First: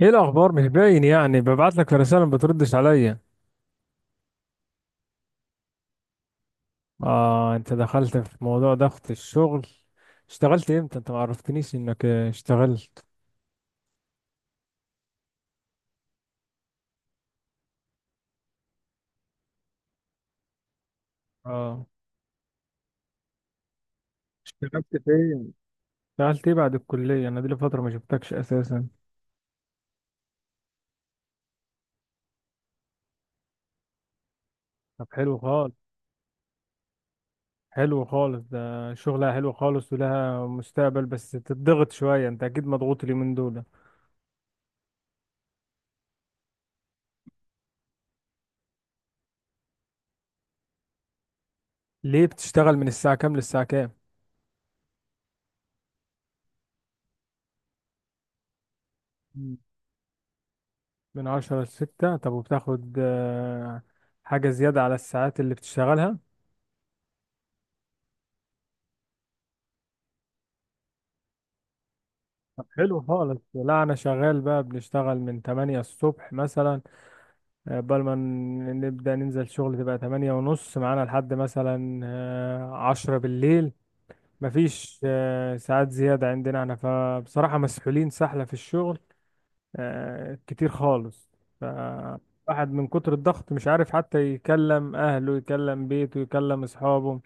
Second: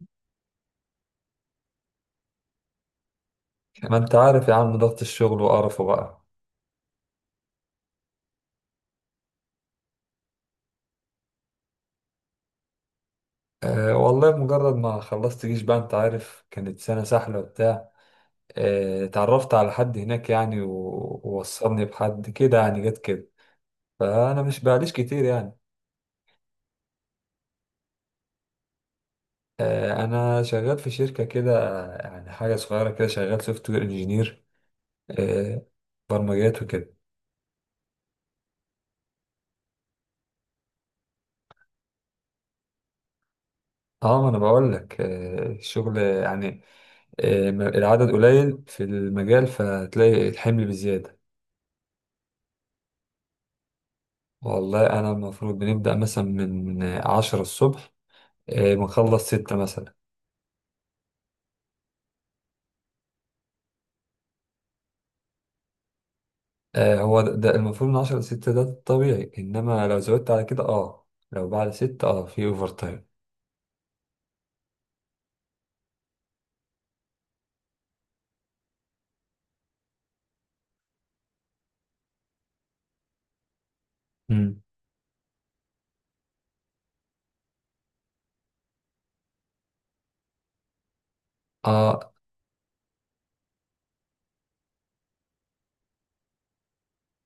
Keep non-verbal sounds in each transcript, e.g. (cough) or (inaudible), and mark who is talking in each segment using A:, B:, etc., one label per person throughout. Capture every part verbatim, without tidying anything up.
A: ايه الاخبار؟ مش باين، يعني ببعت لك رساله ما بتردش عليا.
B: ما انت عارف يا عم، ضغط الشغل وقرفه بقى.
A: اه، انت دخلت في موضوع ضغط الشغل. اشتغلت امتى؟ انت ما عرفتنيش انك آه، اشتغلت.
B: أه، والله مجرد ما خلصت جيش بقى انت عارف، كانت سنة سحلة وبتاع. أه، اتعرفت على حد هناك يعني و- ووصلني
A: اه،
B: بحد كده يعني جت كده. فأنا مش
A: اشتغلت
B: بقاليش
A: في
B: كتير
A: ايه؟
B: يعني.
A: اشتغلت ايه بعد الكليه؟ انا دي لي فتره ما شفتكش اساسا.
B: أه، أنا شغال في شركة كده، يعني حاجة صغيرة كده، شغال سوفت وير انجينير.
A: طب حلو
B: أه،
A: خالص.
B: برمجيات وكده.
A: حلو خالص، ده شغلها حلو خالص ولها مستقبل، بس تتضغط شويه، انت اكيد مضغوط اليومين دول.
B: اه، ما انا بقول لك، أه الشغل يعني. أه العدد قليل في المجال، فتلاقي الحمل بزيادة.
A: ليه؟ بتشتغل من الساعه كام للساعه كام؟
B: والله أنا المفروض بنبدأ مثلا من عشرة الصبح، آه، بنخلص ستة
A: مم.
B: مثلا.
A: من عشرة لستة؟ طب وبتاخد آه، حاجه زياده على الساعات اللي بتشتغلها؟
B: آه، هو ده, ده المفروض من عشرة لستة، ده الطبيعي، إنما لو زودت على كده أه لو بعد ستة أه في
A: طب
B: أوفر
A: حلو
B: تايم.
A: خالص. لا، انا شغال بقى، بنشتغل من تمانية الصبح مثلا، آه، قبل ما ن- نبدأ ننزل شغل تبقى ثمانية ونص، معانا لحد مثلا آه، عشرة بالليل.
B: مم.
A: مفيش آه، ساعات زيادة عندنا احنا، فبصراحة مسحولين سحلة في الشغل آه، كتير خالص.
B: أه.
A: فالواحد من كتر الضغط مش عارف حتى يكلم اهله، يكلم بيته، يكلم اصحابه.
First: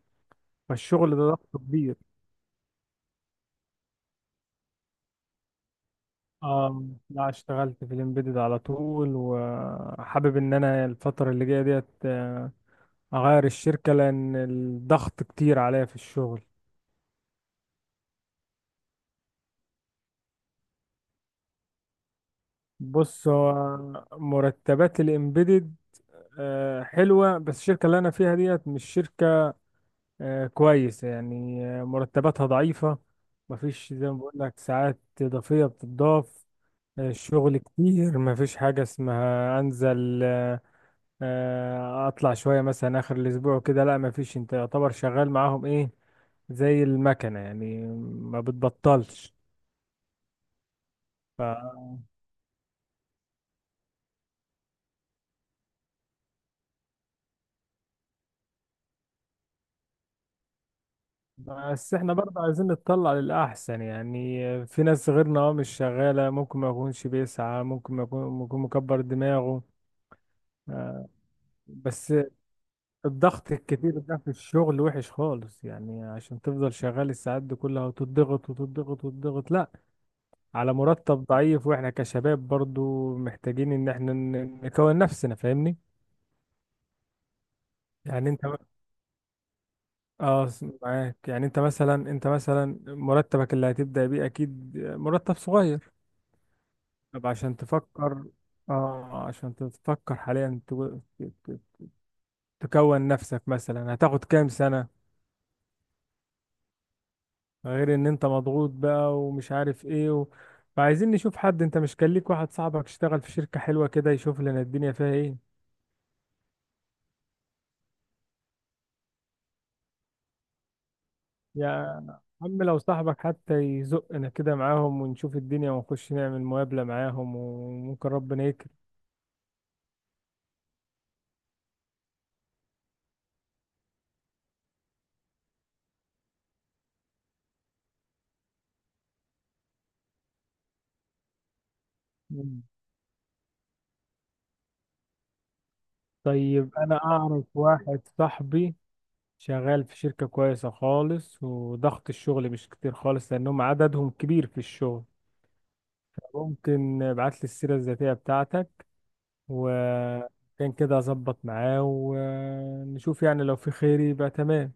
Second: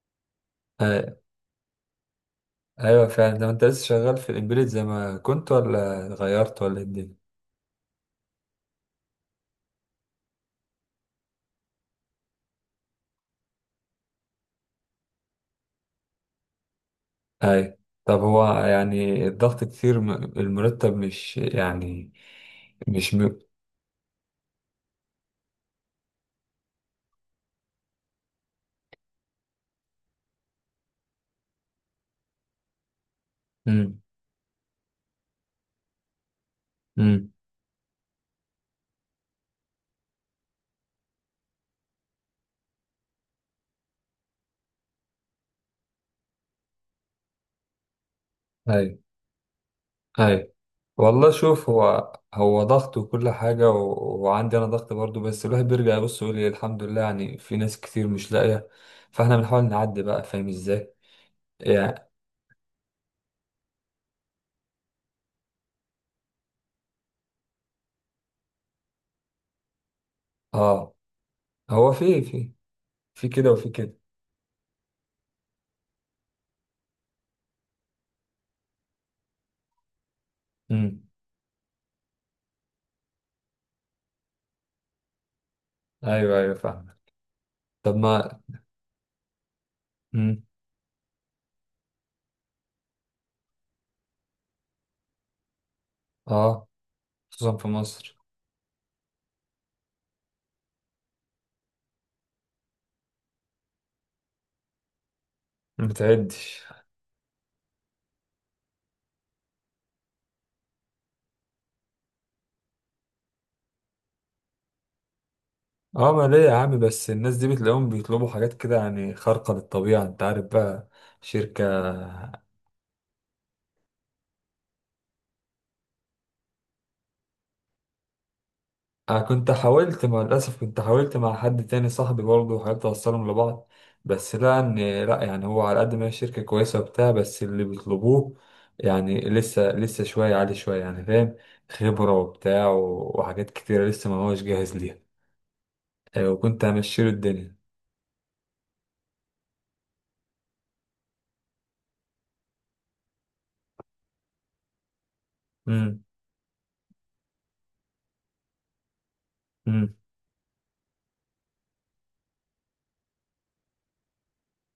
A: فالشغل
B: آه،.
A: ده ضغط كبير.
B: أيوه فعلا. ده أنت لسه شغال في الإمبيدد زي ما كنت، ولا غيرت، ولا إيه
A: اه،
B: الدنيا؟
A: لا اشتغلت في الامبيدد على طول، وحابب ان انا الفترة اللي جاية ديت آه، اغير الشركة لان الضغط كتير عليا في الشغل.
B: أيوه. طب هو يعني الضغط كتير، م- المرتب مش يعني. مش
A: بص،
B: م...
A: هو مرتبات الامبيدد آه، حلوة، بس الشركة اللي انا فيها ديت مش شركة آه، كويسة يعني، آه، مرتباتها ضعيفة، مفيش
B: مم.
A: زي ما بقول لك ساعات إضافية بتضاف. آه،
B: مم.
A: الشغل كتير، مفيش حاجة اسمها انزل آه، آه، اطلع شويه مثلا اخر الاسبوع كده، لا ما فيش. انت يعتبر شغال معاهم ايه؟ زي المكنه يعني، ما
B: أيوه.
A: بتبطلش.
B: اي. والله
A: ف
B: شوف، هو هو ضغط وكل حاجة و... وعندي أنا ضغط برضو، بس الواحد بيرجع يبص يقول إيه، الحمد لله، يعني في ناس كتير مش لاقية. فاحنا بنحاول نعدي بقى، فاهم ازاي؟
A: بس
B: يعني.
A: احنا برضه عايزين نتطلع للاحسن، يعني في ناس غيرنا اه مش شغاله، ممكن ما يكونش بيسعى، ممكن ما يكون ممكن مكبر دماغه.
B: اه.
A: آه،
B: هو
A: بس
B: في في في كده
A: الضغط
B: وفي كده.
A: الكتير ده في الشغل وحش خالص، يعني عشان تفضل شغال الساعات دي كلها وتضغط وتضغط وتضغط لا، على
B: امم.
A: مرتب ضعيف، واحنا كشباب برضو محتاجين ان احنا ن- نكون نفسنا، فاهمني؟
B: ايوه، ايوه، فاهم. طب
A: يعني
B: ما.
A: انت
B: امم.
A: اه معاك، يعني انت مثلا انت مثلا مرتبك اللي هتبدأ بيه اكيد مرتب صغير.
B: اه.
A: طب عشان
B: خصوصا في مصر.
A: تفكر، اه عشان تفكر حاليا تو- ت- تكون نفسك، مثلا هتاخد كام سنة؟
B: ما بتعدش.
A: غير ان انت مضغوط بقى ومش عارف ايه. و... فعايزين نشوف حد، انت مش كان ليك واحد صاحبك اشتغل في شركة حلوة كده، يشوف لنا الدنيا فيها ايه؟
B: اه، ما ليه يا عم، بس الناس دي بتلاقيهم بيطلبوا حاجات كده يعني خارقة للطبيعة، انت عارف بقى. شركة.
A: يا عم لو صاحبك حتى يزقنا كده معاهم، ونشوف الدنيا ونخش نعمل مقابلة معاهم، وممكن ربنا يكرم.
B: أنا كنت حاولت مع، للأسف كنت حاولت مع حد تاني صاحبي برضه، وحاولت أوصلهم لبعض. بس لقى إن، لأ، يعني هو على قد ما هي شركة كويسة وبتاع، بس اللي بيطلبوه يعني لسه لسه شوية عالي شوية، يعني فاهم، خبرة
A: مم.
B: وبتاع و- وحاجات كتيرة لسه ما هوش جاهز ليها. أيوة، وكنت
A: طيب، أنا
B: همشيله
A: أعرف
B: الدنيا.
A: واحد صاحبي شغال في شركة كويسة خالص وضغط الشغل مش كتير خالص، لأنهم عددهم كبير في الشغل.
B: امم.
A: ممكن ابعت لي السيرة الذاتية بتاعتك،
B: امم.
A: وكان كده أظبط معاه ونشوف، يعني لو في خير يبقى تمام.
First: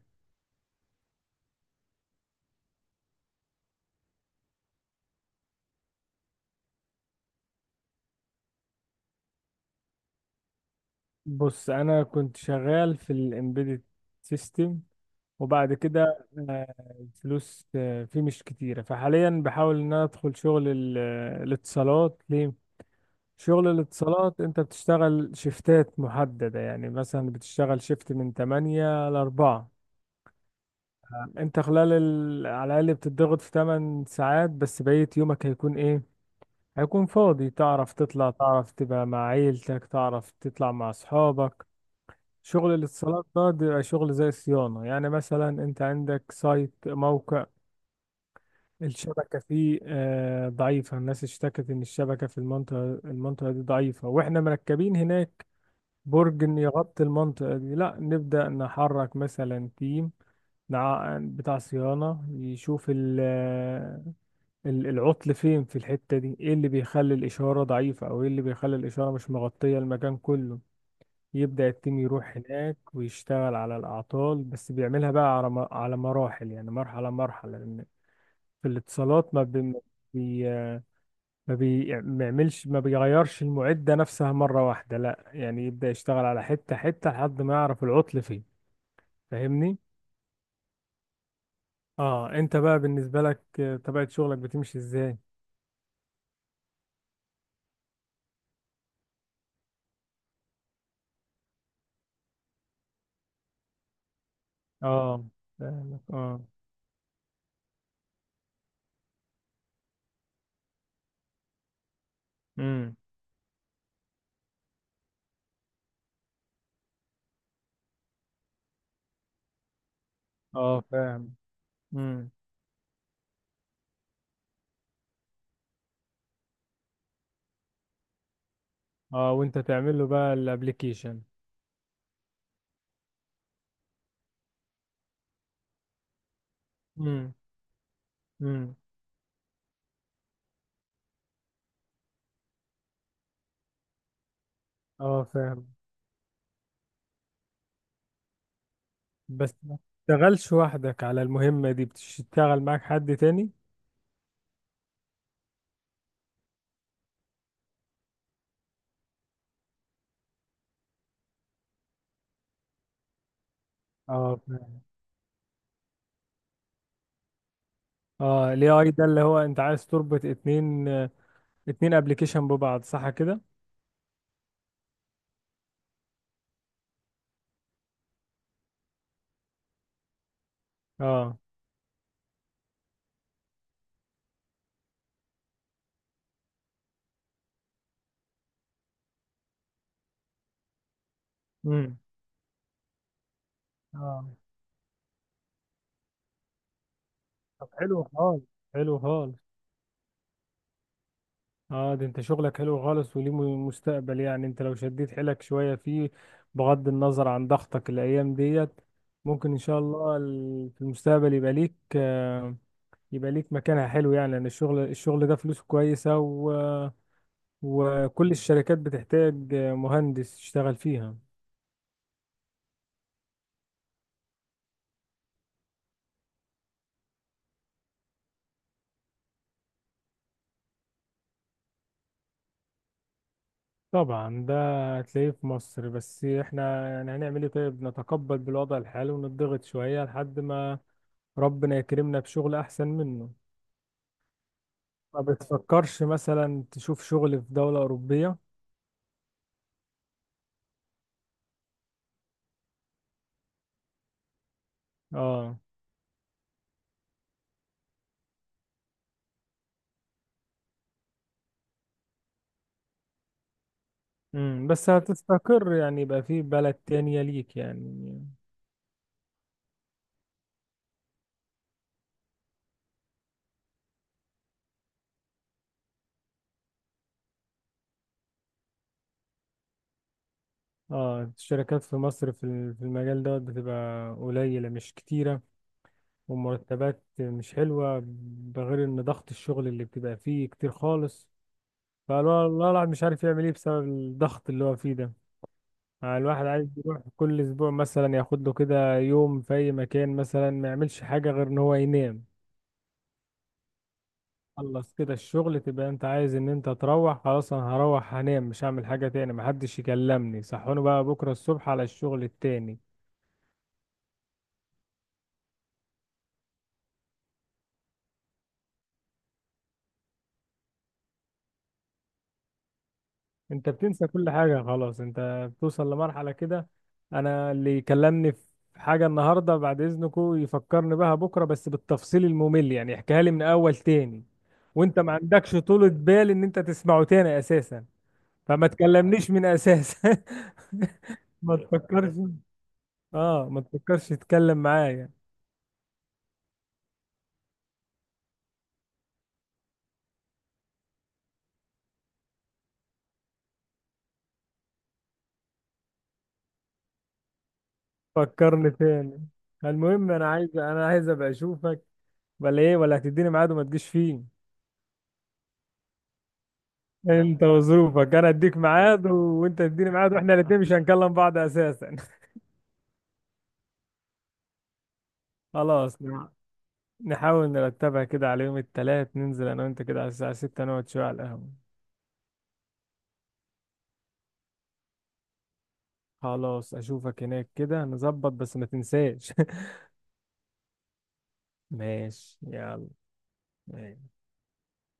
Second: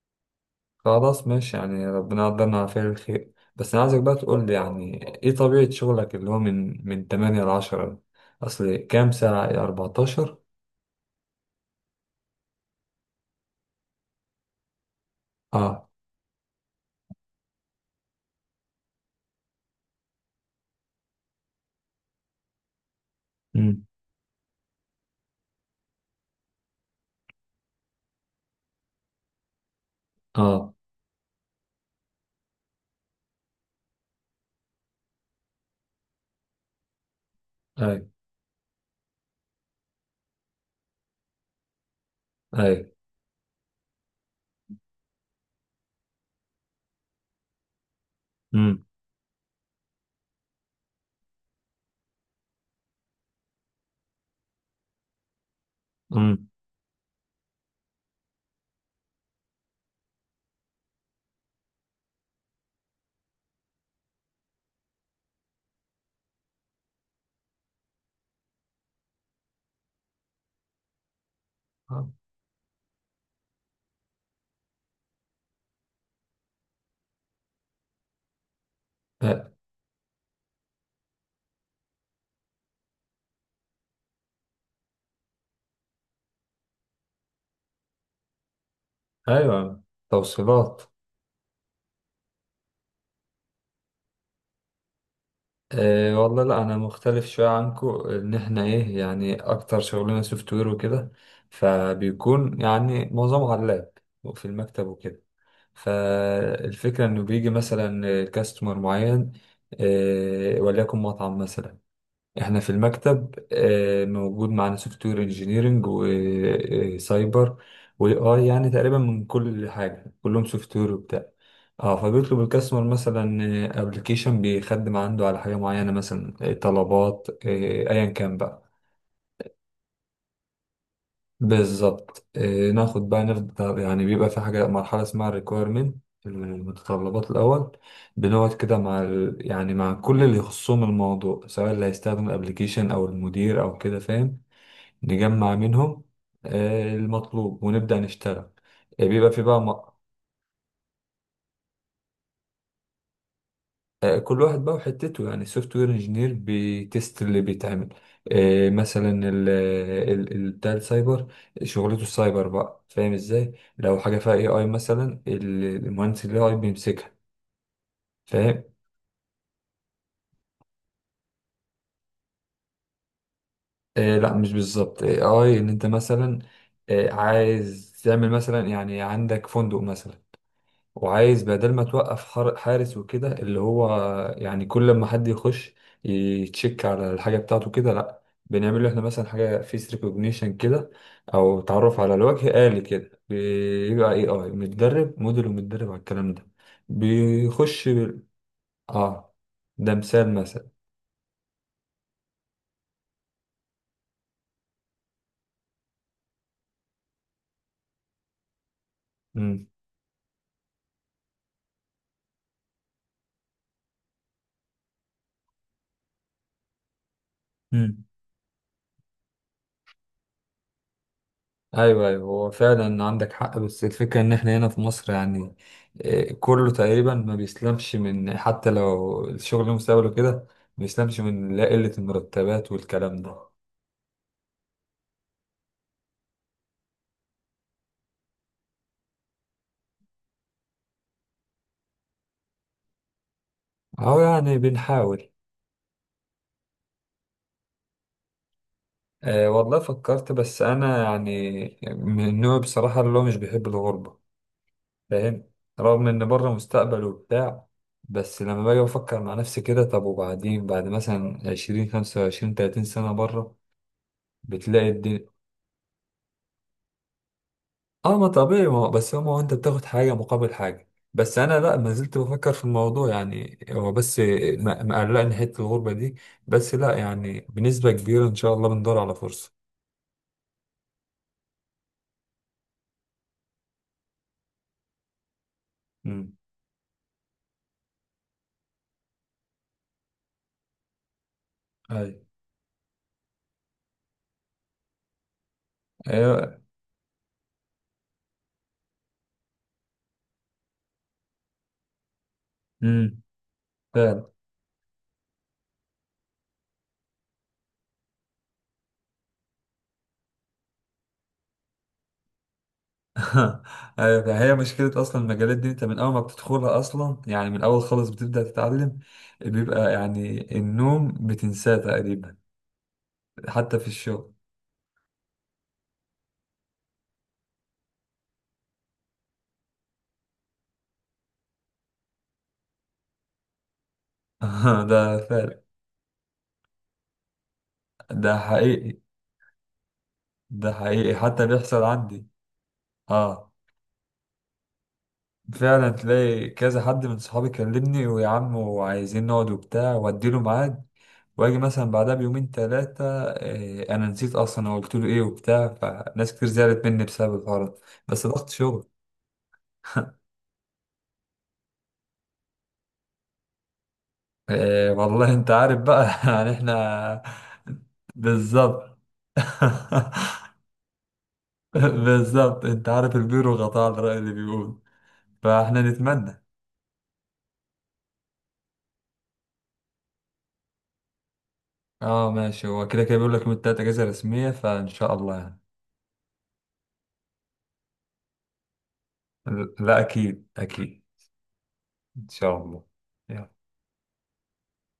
B: خلاص، ماشي، يعني ربنا يقدرنا على فعل الخير. بس أنا عايزك بقى تقول لي يعني إيه طبيعة شغلك اللي هو من من ثمانية ل عشرة؟ أصل كام ساعة، أربعتاشر؟
A: بص، أنا كنت شغال في الإمبيدد سيستم، وبعد
B: اه.
A: كده آه، الفلوس آه، فيه مش كتيرة، فحاليا بحاول ان انا ادخل شغل ال- آه، الاتصالات. ليه؟ شغل
B: مم.
A: الاتصالات انت بتشتغل شيفتات محددة، يعني مثلا بتشتغل شيفت من ثمانية ل أربعة.
B: اه.
A: انت خلال ال... على الاقل بتضغط في ثمان ساعات، بس بقية يومك هيكون ايه؟ هيكون فاضي، تعرف
B: اي
A: تطلع، تعرف تبقى مع عيلتك، تعرف تطلع مع اصحابك.
B: اي.
A: شغل الاتصالات ده بيبقى شغل زي صيانة، يعني مثلا انت عندك سايت موقع
B: امم.
A: الشبكة فيه آه، ضعيفة، الناس اشتكت إن الشبكة في المنطقة المنطقة دي ضعيفة، وإحنا مركبين هناك برج
B: امم.
A: إن يغطي المنطقة دي، لا نبدأ نحرك مثلا تيم نع- بتاع صيانة يشوف ال- ال- العطل فين في الحتة دي، ايه اللي بيخلي الإشارة ضعيفة، او ايه اللي بيخلي الإشارة مش مغطية المكان كله. يبدأ التيم يروح هناك ويشتغل على الأعطال، بس بيعملها بقى على م- على مراحل، يعني مرحلة مرحلة. في الاتصالات ما
B: آه،.
A: بي ما بي ما بي- ما بيعملش، ما بيغيرش المعدة نفسها مرة واحدة، لا يعني يبدأ يشتغل على حتة حتة لحد ما يعرف العطل فين. فاهمني؟
B: ايوه. توصيلات.
A: اه، انت بقى بالنسبة لك آه، طبيعة شغلك بتمشي ازاي؟
B: آه والله، لا، انا مختلف شويه عنكو، ان احنا ايه يعني، اكتر شغلنا سوفت وير وكده، فبيكون يعني معظمه على اللاب، وفي المكتب وكده.
A: اه فاهمك. اه.
B: فالفكره انه بيجي مثلا كاستمر معين، آه وليكن مطعم مثلا. احنا في
A: امم.
B: المكتب آه، موجود معانا سوفت وير انجينيرنج، وسايبر، واي اي، يعني تقريبا من كل حاجه، كلهم سوفت
A: اه
B: وير وبتاع.
A: فاهم.
B: اه،
A: امم.
B: فبيطلب الكاستمر مثلا ابلكيشن بيخدم عنده على حاجه معينه، مثلا آه، طلبات، آه، ايا كان بقى.
A: اه وانت تعمل له بقى الابليكيشن.
B: بالظبط. آه، ناخد بقى، نفضل يعني بيبقى في حاجه مرحله اسمها ريكويرمنت، المتطلبات
A: امم.
B: الاول. بنقعد
A: امم.
B: كده مع ال... يعني مع كل اللي يخصهم الموضوع، سواء اللي هيستخدم الابلكيشن او المدير او كده، فاهم.
A: اه
B: نجمع
A: فاهم.
B: منهم آه، المطلوب، ونبدأ نشتغل. آه، بيبقى في
A: بس
B: بقى
A: ما
B: م-
A: بتشتغلش وحدك على المهمة دي، بتشتغل معاك حد تاني؟
B: آه، كل واحد بقى وحتته، يعني السوفت وير انجينير بيتست اللي بيتعمل، آه، مثلا ال ال ال- بتاع السايبر، شغلته السايبر بقى، فاهم ازاي؟ لو حاجة فيها
A: اه.
B: اي اي مثلا، ال- المهندس الاي اي بيمسكها.
A: اه،
B: فاهم.
A: الاي اي ده اللي هو انت عايز تربط اتنين آه، اتنين ابلكيشن ببعض، صح كده؟
B: آه، لا، مش بالظبط. اي اي ان انت مثلا آه، عايز تعمل مثلا يعني، عندك فندق مثلا،
A: اه.
B: وعايز بدل ما توقف حار- حارس وكده، اللي هو يعني كل ما حد يخش يتشيك على الحاجة بتاعته كده، لا، بنعمل له احنا مثلا حاجة فيس ريكوجنيشن كده، او
A: امم.
B: تعرف على الوجه آلي كده. بيبقى
A: اه.
B: اي اي متدرب، موديل ومتدرب على الكلام ده،
A: طب
B: بيخش
A: حلو
B: بال-
A: خالص. حلو
B: اه،
A: خالص.
B: ده مثال مثلا.
A: اه، ده انت شغلك حلو خالص وليه م- مستقبل، يعني انت لو شديت حيلك شوية فيه، بغض النظر عن ضغطك الايام ديت، ممكن ان
B: مم.
A: شاء الله ال- في المستقبل يبقى ليك آه، يبقى ليك مكانها حلو، يعني لان الشغل الشغل ده فلوسه كويسة، و... وكل الشركات بتحتاج مهندس يشتغل فيها.
B: ايوه، ايوه، هو فعلا عندك حق. بس الفكره ان احنا هنا في مصر يعني آه، كله تقريبا ما بيسلمش، من حتى لو الشغل مستقبله كده ما بيسلمش من، لا قله المرتبات والكلام ده.
A: طبعا ده هتلاقيه في مصر، بس احنا يعني هنعمل ايه؟ طيب، نتقبل بالوضع الحالي ونضغط شوية لحد ما ربنا يكرمنا بشغل احسن منه.
B: اهو يعني
A: ما
B: بنحاول.
A: بتفكرش مثلا تشوف شغل في دولة أوروبية؟
B: أه، والله فكرت، بس انا يعني من النوع بصراحه اللي هو مش بيحب الغربه، فاهم.
A: اه.
B: رغم ان بره مستقبل وبتاع، بس لما باجي بفكر مع نفسي كده، طب وبعدين، بعد مثلا عشرين، خمسة وعشرين، تلاتين سنة بره،
A: امم. بس
B: بتلاقي الدنيا.
A: هتستقر يعني، يبقى في بلد تانية ليك
B: اه،
A: يعني.
B: ما طبيعي، ما هو- بس هو ما هو انت بتاخد حاجة مقابل حاجة. بس انا لا، ما زلت بفكر في الموضوع يعني، هو بس م- مقلقني حتة الغربة دي. بس لا، يعني بنسبة كبيرة ان شاء الله بندور على فرصة.
A: اه، الشركات في مصر في ال- في المجال ده بتبقى قليلة مش كتيرة،
B: امم.
A: ومرتبات مش حلوة، بغير ان ضغط الشغل اللي بتبقى فيه كتير خالص.
B: ايوه،
A: فالله الواحد مش عارف يعمل ايه بسبب الضغط اللي هو فيه ده. آه، الواحد
B: ايوه.
A: عايز يروح كل اسبوع مثلا، ياخد له كده يوم في اي مكان، مثلا ما يعملش حاجه غير ان هو ينام.
B: امم. فعلا.
A: خلص كده الشغل، تبقى انت عايز ان انت تروح. خلاص، انا هروح هنام، مش هعمل حاجه تاني، محدش يكلمني، صحوني بقى بكره الصبح على الشغل التاني.
B: (laughs) ايوه، فهي مشكلة اصلا المجالات دي، انت من اول ما بتدخلها اصلا يعني، من اول خالص بتبدأ تتعلم، بيبقى يعني النوم بتنساه تقريبا،
A: انت
B: حتى في
A: بتنسى كل
B: الشغل.
A: حاجة خلاص، انت بتوصل لمرحلة كده، انا اللي يكلمني في حاجة النهاردة بعد اذنكو يفكرني بها بكرة، بس بالتفصيل الممل، يعني يحكيها لي من اول تاني،
B: (laughs)
A: وانت ما
B: ده
A: عندكش
B: فعلا.
A: طولة بال ان انت تسمعه تاني اساسا،
B: ده
A: فما
B: حقيقي.
A: تكلمنيش من اساس.
B: ده حقيقي،
A: (laughs)
B: حتى
A: ما
B: بيحصل
A: تفكرش.
B: عندي.
A: اه،
B: اه،
A: ما تفكرش تتكلم معايا.
B: فعلا تلاقي كذا حد من صحابي كلمني، ويا عم وعايزين نقعد وبتاع، واديله ميعاد، واجي مثلا بعدها بيومين تلاتة، إيه، انا نسيت اصلا انا قلت له ايه وبتاع. فناس كتير زعلت مني بسبب الحوار ده. بس ضغط
A: فكرني
B: شغل.
A: تاني. المهم انا عايز انا عايز ابقى اشوفك، ولا ايه؟ ولا هتديني ميعاد وما تجيش فيه؟
B: إيه، والله انت عارف بقى (laughs) يعني احنا.
A: انت وظروفك، انا اديك
B: بالظبط.
A: ميعاد و- وانت تديني ميعاد، واحنا
B: (laughs)
A: الاثنين مش هنكلم بعض اساسا. (laughs)
B: بالظبط. انت عارف البيرو غطاء على الرأي اللي بيقول. فاحنا
A: خلاص، نع-
B: نتمنى.
A: نحاول نرتبها كده على يوم الثلاث، ننزل انا وانت كده على الساعة ستة، نقعد شوية على القهوة.
B: اه، ماشي. هو كده كده بيقول لك يوم التلاتة اجازة رسمية، فان شاء الله يعني.
A: خلاص، اشوفك هناك كده، نظبط بس ما تنساش. (laughs)
B: لا، أكيد، أكيد. إن
A: ماشي،
B: شاء الله.
A: يلا.
B: يلا.